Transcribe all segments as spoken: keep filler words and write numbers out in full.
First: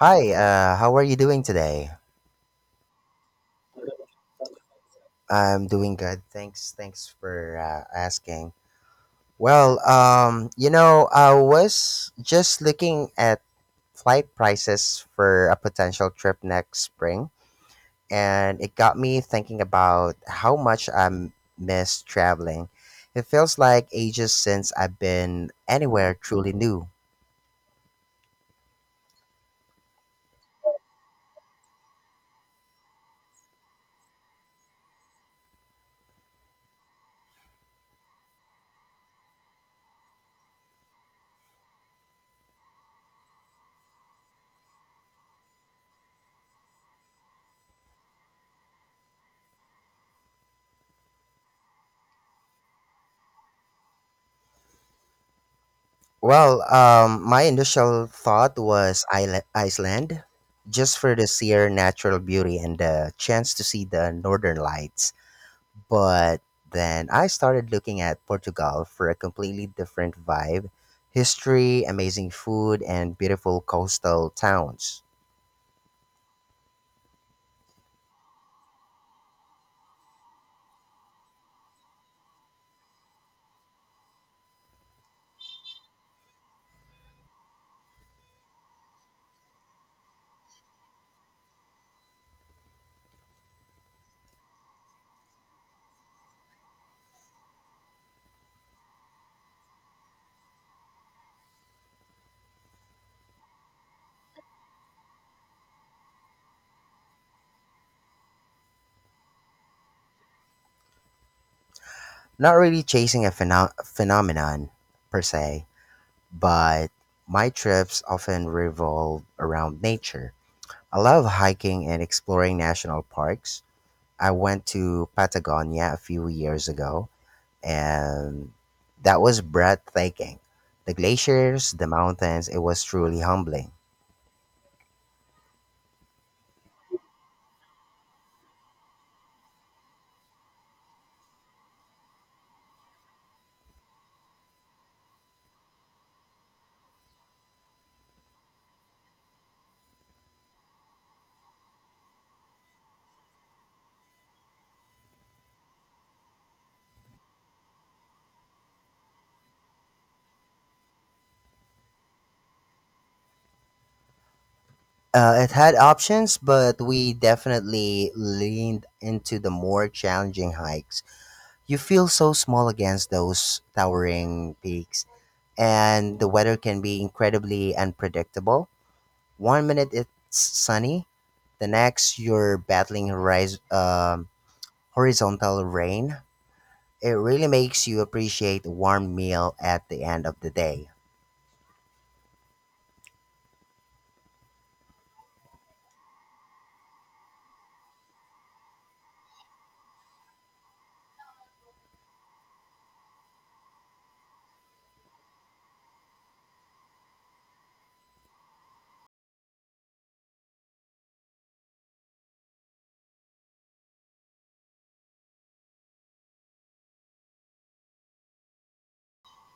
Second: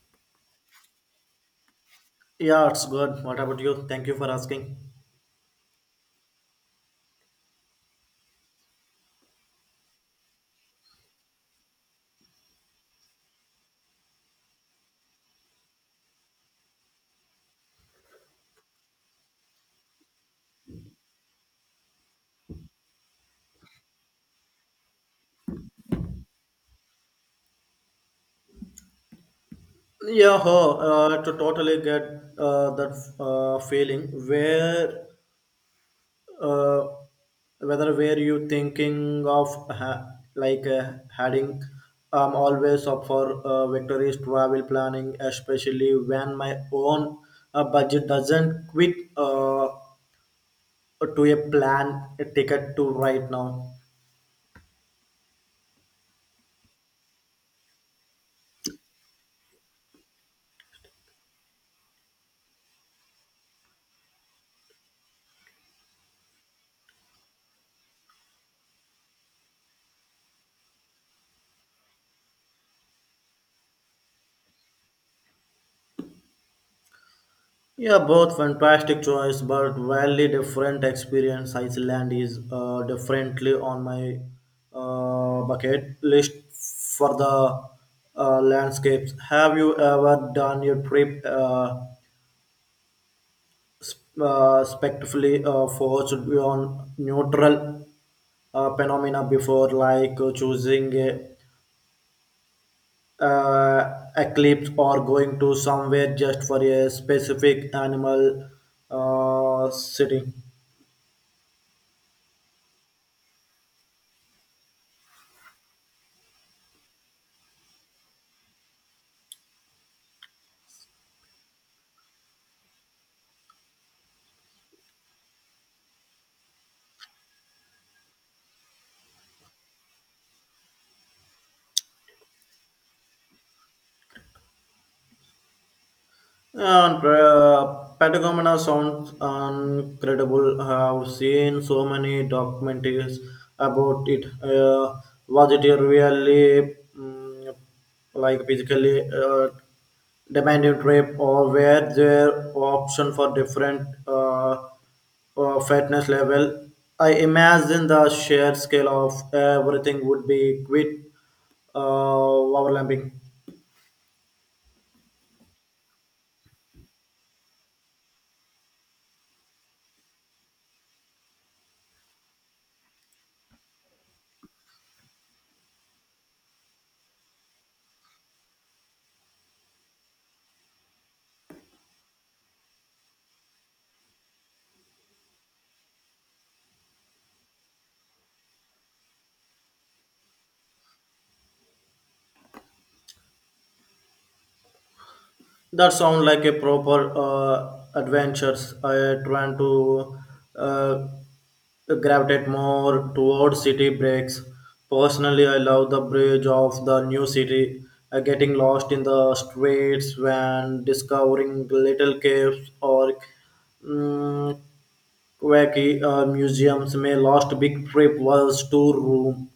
Hi, uh, how are you doing today? Yeah, it's good. What about you? Thank you for asking. I'm doing good. Thanks. Thanks for uh, asking. Well, um, you know, I was just looking at flight prices for a potential trip next spring, and it got me thinking about how much I m- miss traveling. It feels like ages since I've been anywhere truly new. Yeah, huh, uh, to totally get uh, that uh, feeling where uh, whether where you thinking of ha- like uh, heading. I'm always up for uh, victorious travel planning, especially when my own uh, budget doesn't quit uh, to a plan a ticket to right now. Well, um, my initial thought was Isla- Iceland, just for the sheer natural beauty and the chance to see the northern lights. But then I started looking at Portugal for a completely different vibe, history, amazing food, and beautiful coastal towns. Yeah, both fantastic choice, but wildly different experience. Iceland is uh, definitely on my uh, bucket list for the uh, landscapes. Have you ever done your trip uh, sp- uh, spectacularly uh, forced on neutral uh, phenomena before, like uh, choosing a uh, eclipse or going to somewhere just for a specific animal uh, sitting? Not really chasing a pheno- phenomenon per se, but my trips often revolve around nature. I love hiking and exploring national parks. I went to Patagonia a few years ago, and that was breathtaking. The glaciers, the mountains, it was truly humbling. And uh, Patagonia sounds incredible. I've seen so many documentaries about it. Uh, was it really mm, like physically uh, demanding trip, or were there option for different uh, uh, fitness level? I imagine the sheer scale of everything would be quite uh, overlapping. Uh, it had options, but we definitely leaned into the more challenging hikes. You feel so small against those towering peaks, and the weather can be incredibly unpredictable. One minute it's sunny, the next you're battling horiz- um, horizontal rain. It really makes you appreciate a warm meal at the end of the day. That sound like a proper uh, adventures. I trying to uh, gravitate more towards city breaks. Personally, I love the bridge of the new city. Uh, getting lost in the streets when discovering little caves or mm quirky uh, museums. My last big trip was to Rome,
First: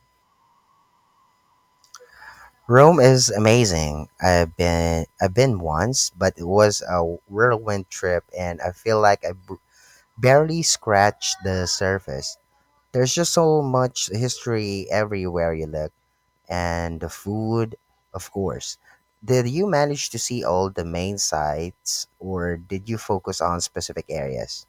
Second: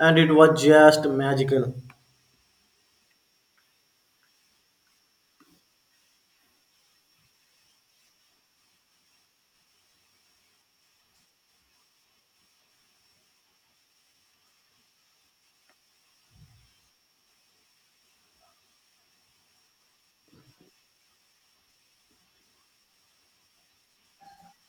and it was just magical. Rome is amazing. I've been I've been once, but it was a whirlwind trip and I feel like I b- barely scratched the surface. There's just so much history everywhere you look, and the food, of course. Did you manage to see all the main sites or did you focus on specific areas?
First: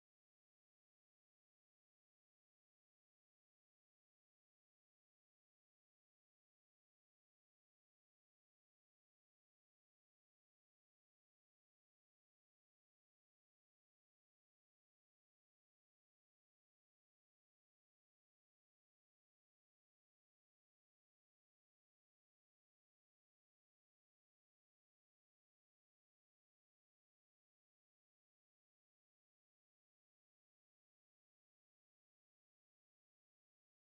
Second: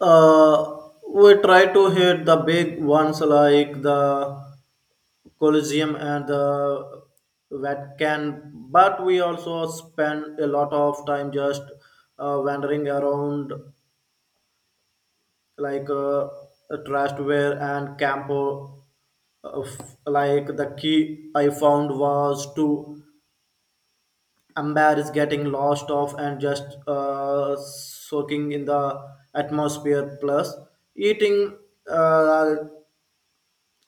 Uh, we try to hit the big ones like the Colosseum and the Vatican, but we also spend a lot of time just uh, wandering around like uh, Trastware and Campo. Uh, f- like the key I found was to embarrass getting lost off and just uh, soaking in the atmosphere. Plus, eating. Uh,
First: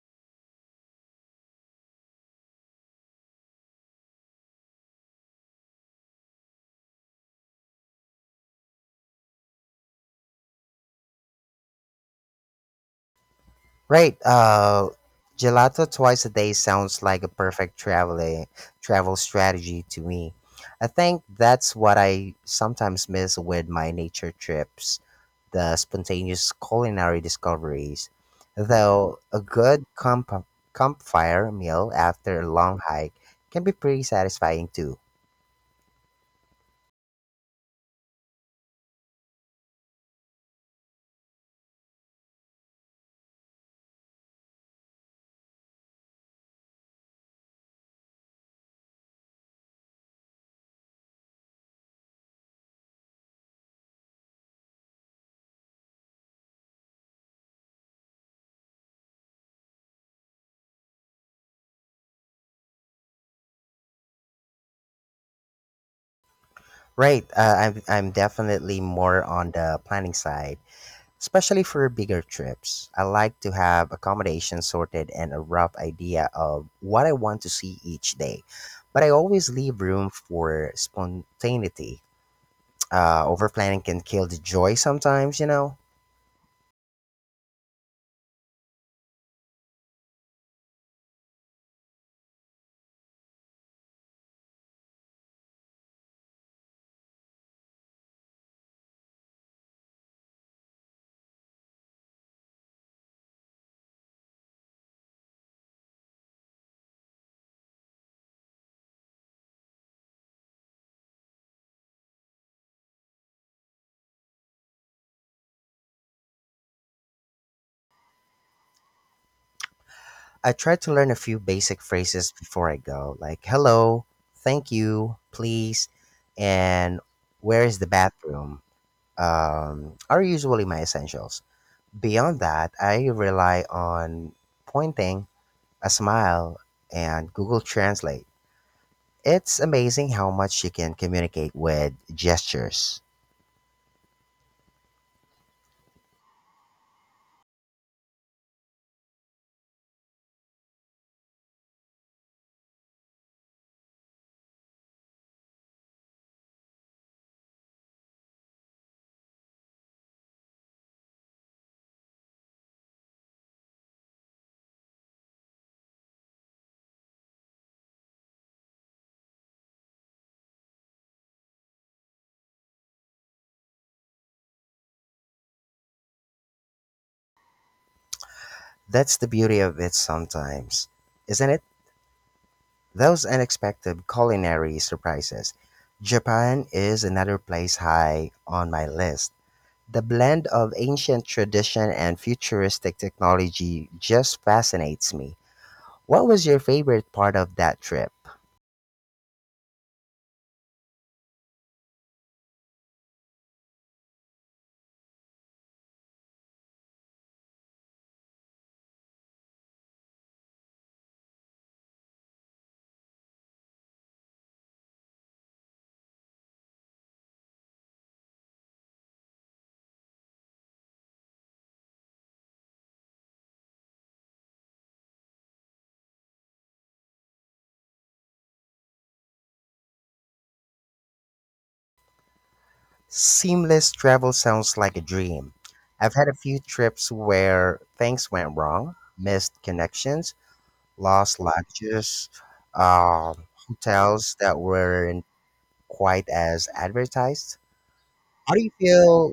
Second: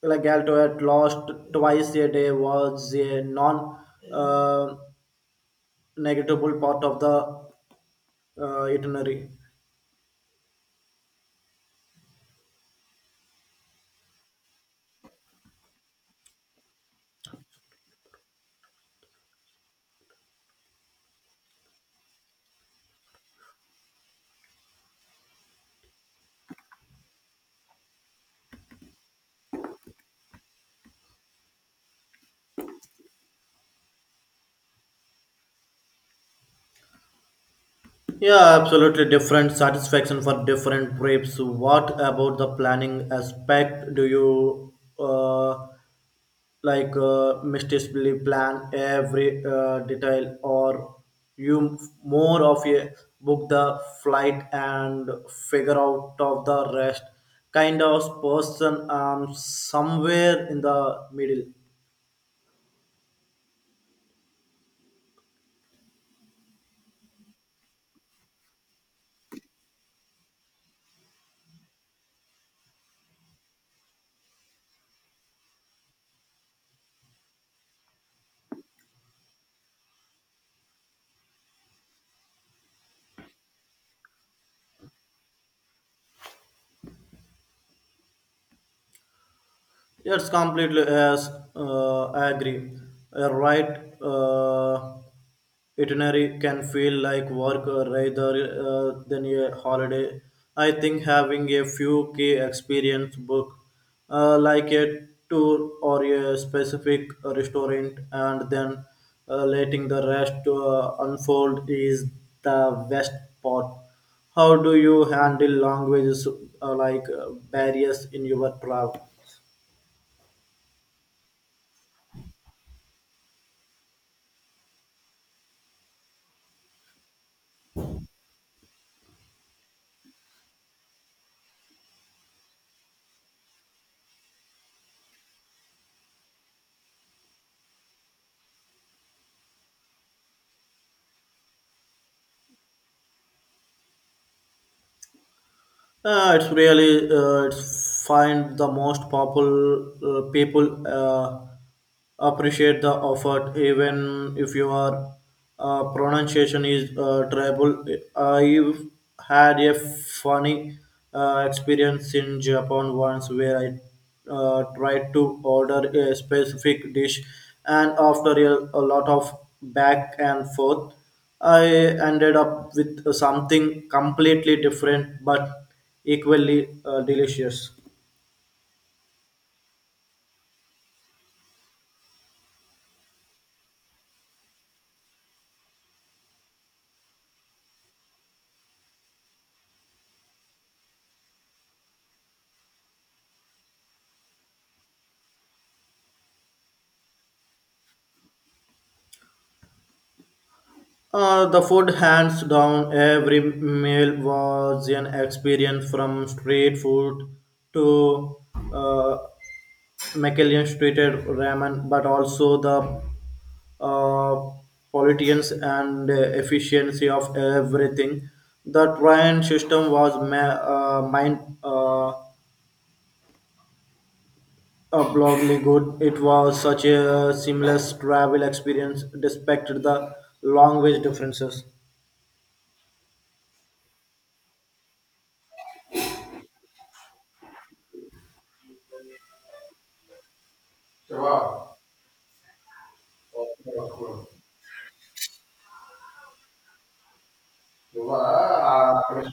like Alto at lost twice a day was a non uh, negatable part of the uh, itinerary. Right. Uh, gelato twice a day sounds like a perfect travel eh, travel strategy to me. I think that's what I sometimes miss with my nature trips, the spontaneous culinary discoveries. Though a good camp- campfire meal after a long hike can be pretty satisfying too. Yeah, absolutely different satisfaction for different trips. What about the planning aspect? Do you uh, like uh, meticulously plan every uh, detail or you m- more of a book the flight and figure out of the rest kind of person um somewhere in the middle. Right. Uh, I'm I'm definitely more on the planning side. Especially for bigger trips, I like to have accommodation sorted and a rough idea of what I want to see each day. But I always leave room for spontaneity. Uh, over planning can kill the joy sometimes, you know? It's completely yes. Uh, I agree. A right uh, itinerary can feel like work uh, rather uh, than a holiday. I think having a few key experience book, uh, like a tour or a specific restaurant, and then uh, letting the rest uh, unfold is the best part. How do you handle languages uh, like uh, barriers in your travel? I try to learn a few basic phrases before I go, like hello, thank you, please, and where is the bathroom? Um, are usually my essentials. Beyond that, I rely on pointing, a smile, and Google Translate. It's amazing how much you can communicate with gestures. Uh, it's really uh, it's find the most popular uh, people uh, appreciate the effort even if your uh, pronunciation is uh, tribal. I've had a funny uh, experience in Japan once where I uh, tried to order a specific dish and after a, a lot of back and forth, I ended up with something completely different but equally uh, delicious. That's the beauty of it sometimes, isn't it? Those unexpected culinary surprises. Japan is another place high on my list. The blend of ancient tradition and futuristic technology just fascinates me. What was your favorite part of that trip? Uh, the food, hands down, every meal was an experience from street food to uh, Michelin treated ramen, but also the uh, politicians and uh, efficiency of everything. The train system was ma- uh, mind. Uh, Applaudably good. It was such a seamless travel experience despite the language differences. Seamless travel sounds like a dream. I've had a few trips where things went wrong, missed connections, lost Oh, lodges, uh, hotels that weren't quite as advertised. How do you feel?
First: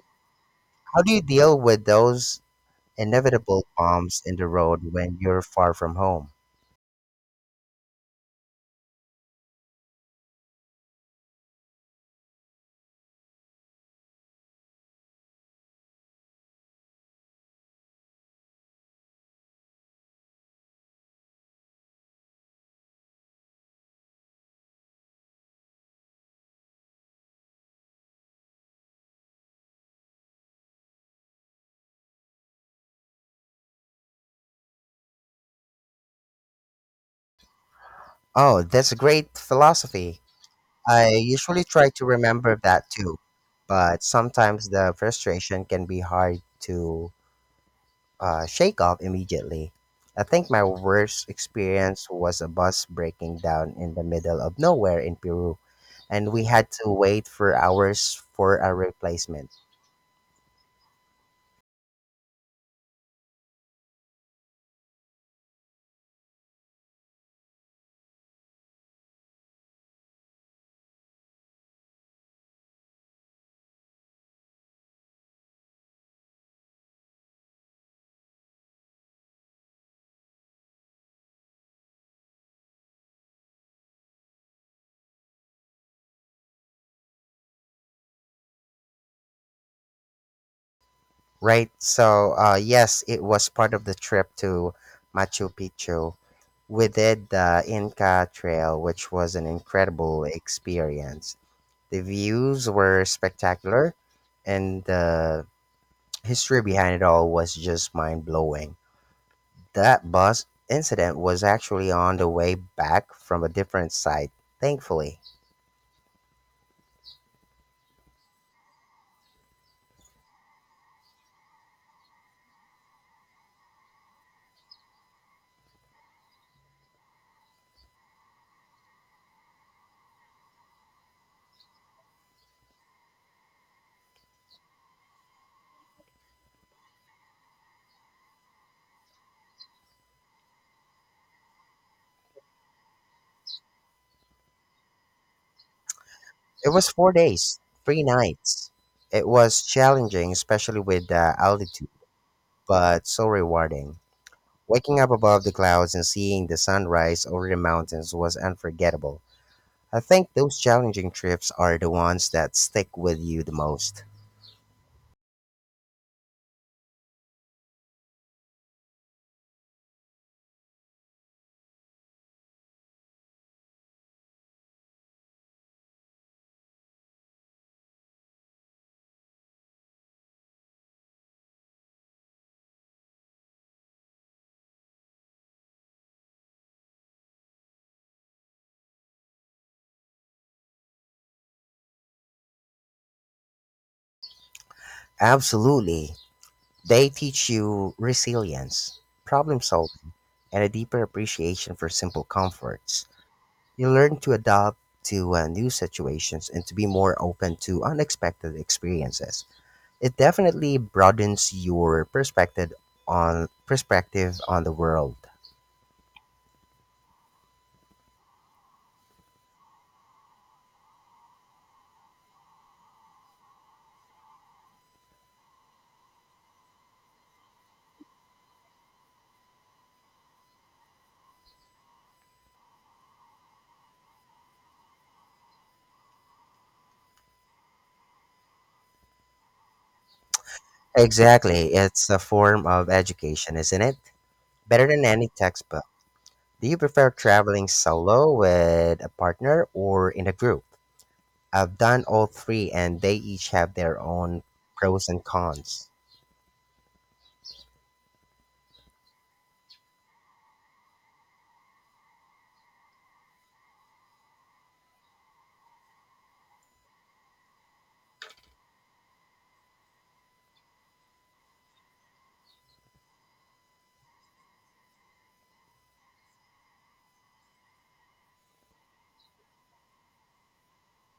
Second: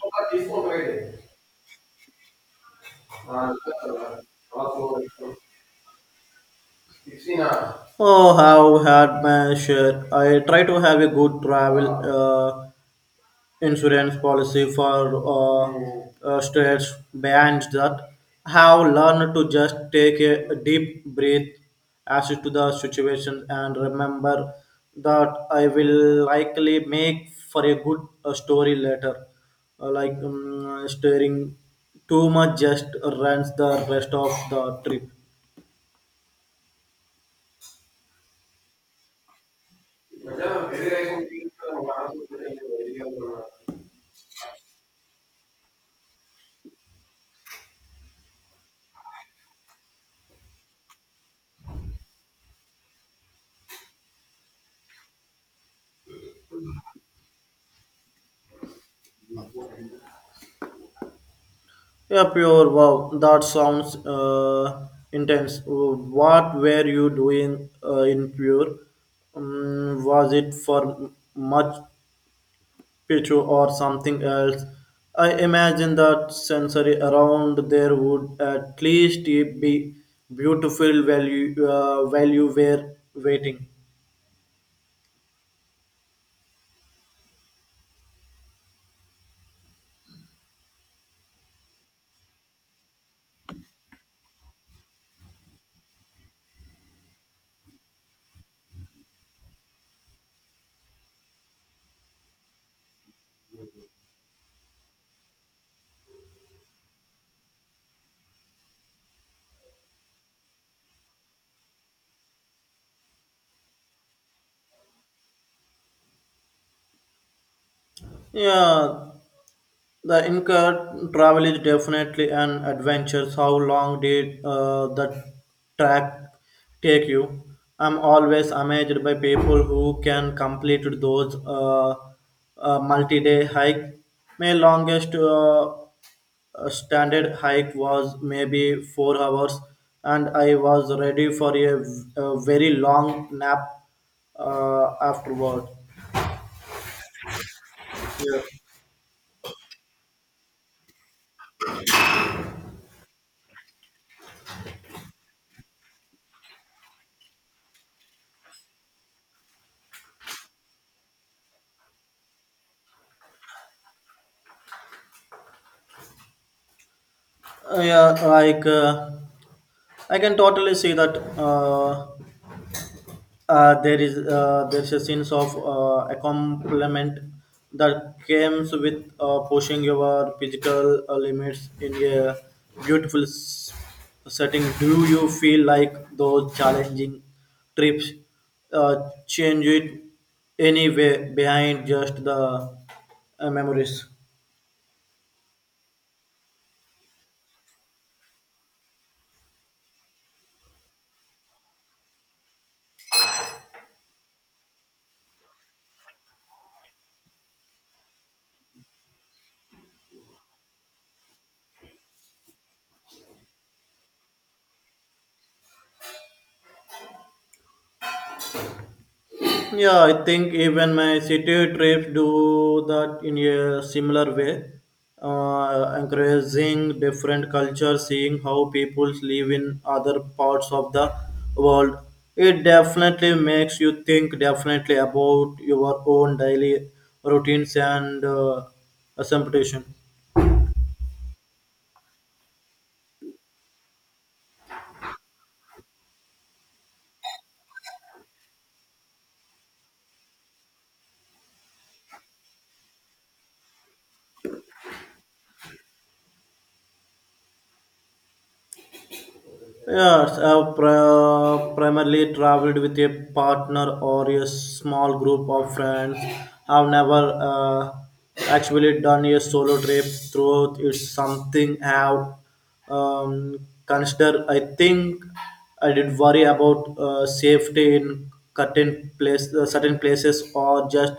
How do you deal with those inevitable bumps in the road when you're far from home? how had my share. I try to have a good travel. Uh, insurance policy for uh, uh, states behind that have learned to just take a, a deep breath as to the situation and remember that I will likely make for a good uh, story later. Uh, like um, stirring too much just runs the rest of the trip. Oh, that's a great philosophy. I usually try to remember that too, but sometimes the frustration can be hard to uh, shake off immediately. I think my worst experience was a bus breaking down in the middle of nowhere in Peru, and we had to wait for hours for a replacement. Yeah, pure wow. That sounds uh, intense. What were you doing uh, in pure? Um, was it for much picture or something else? I imagine that sensory around there would at least be beautiful value uh, value were waiting. Right? So, uh, yes, it was part of the trip to Machu Picchu. We did the Inca Trail, which was an incredible experience. The views were spectacular, and the history behind it all was just mind blowing. That bus incident was actually on the way back from a different site, thankfully. Yeah, the Inca travel is definitely an adventure. How long did uh, the track take you? I'm always amazed by people who can complete those uh, uh, multi-day hike. My longest uh, uh, standard hike was maybe four hours, and I was ready for a, a very long nap uh, afterward. It was four days, three nights. It was challenging, especially with the altitude, but so rewarding. Waking up above the clouds and seeing the sunrise over the mountains was unforgettable. I think those challenging trips are the ones that stick with you the most. Uh, yeah, like. Uh, I can totally see that uh, uh, there is uh, there's a sense of uh, accompaniment that comes with uh, pushing your physical uh, limits in a beautiful s- setting. Do you feel like those challenging trips uh, change it anyway behind just the uh, memories? Absolutely. They teach you resilience, problem solving, and a deeper appreciation for simple comforts. You learn to adapt to uh, new situations and to be more open to unexpected experiences. It definitely broadens your perspective on perspective on the world. Yeah, I think even my city trips do that in a similar way, uh, encouraging different cultures, seeing how people live in other parts of the world. It definitely makes you think definitely about your own daily routines and uh, assumption. Exactly. It's a form of education, isn't it? Better than any textbook. Do you prefer traveling solo, with a partner, or in a group? I've done all three and they each have their own pros and cons. Yes, I've pri- uh, primarily traveled with a partner or a small group of friends. I've never uh, actually done a solo trip throughout. It's something I've um, considered. I think I did worry about uh, safety in certain, place, uh, certain places or just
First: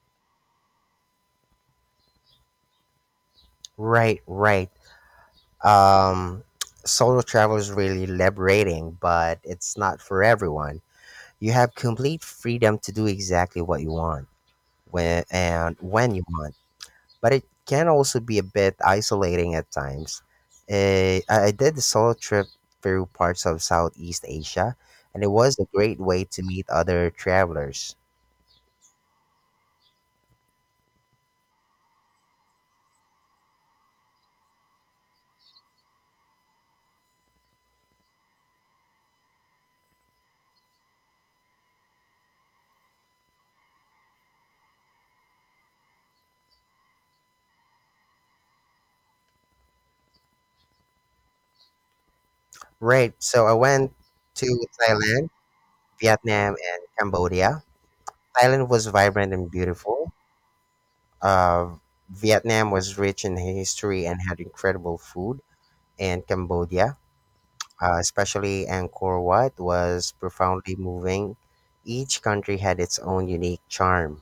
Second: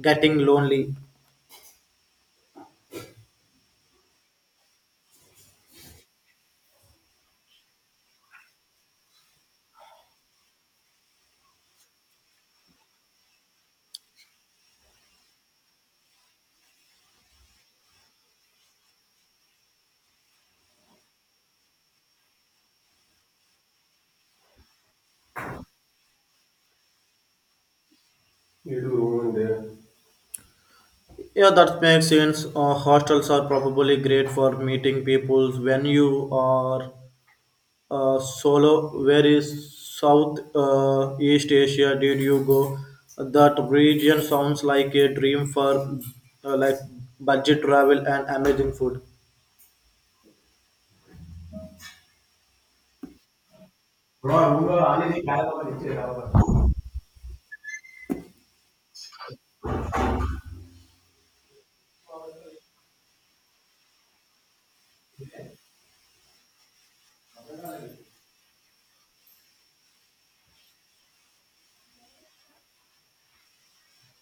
getting lonely. Right, right. Um, solo travel is really liberating, but it's not for everyone. You have complete freedom to do exactly what you want, when and when you want, but it can also be a bit isolating at times. Eh, I I did the solo trip through parts of Southeast Asia, and it was a great way to meet other travelers. You do over there. Yeah, that makes sense. Uh, hostels are probably great for meeting people when you are uh, solo. Where is South uh, East Asia? Did you go? That region sounds like a dream for uh, like budget travel and amazing food. Right, so I went to Thailand, Vietnam, and Cambodia. Thailand was vibrant and beautiful. Uh, Vietnam was rich in history and had incredible food, and Cambodia, uh, especially Angkor Wat, was profoundly moving. Each country had its own unique charm.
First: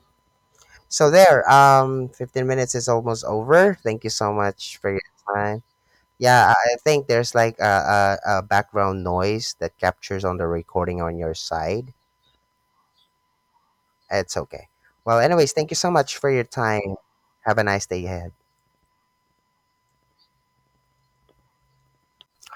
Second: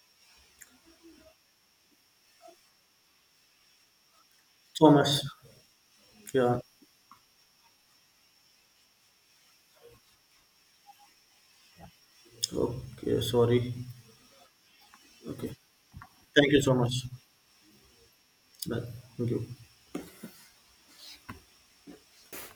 So there, um, fifteen minutes is almost over. Thank you so much for So your much. time. Yeah, Yeah. I I think there's like a, a, a background noise that captures on the recording on your side. Okay. Sorry. It's okay. Well, Okay. anyways, thank you so much for your Thank you so much. time. Have a nice day ahead. Bye. Thank you.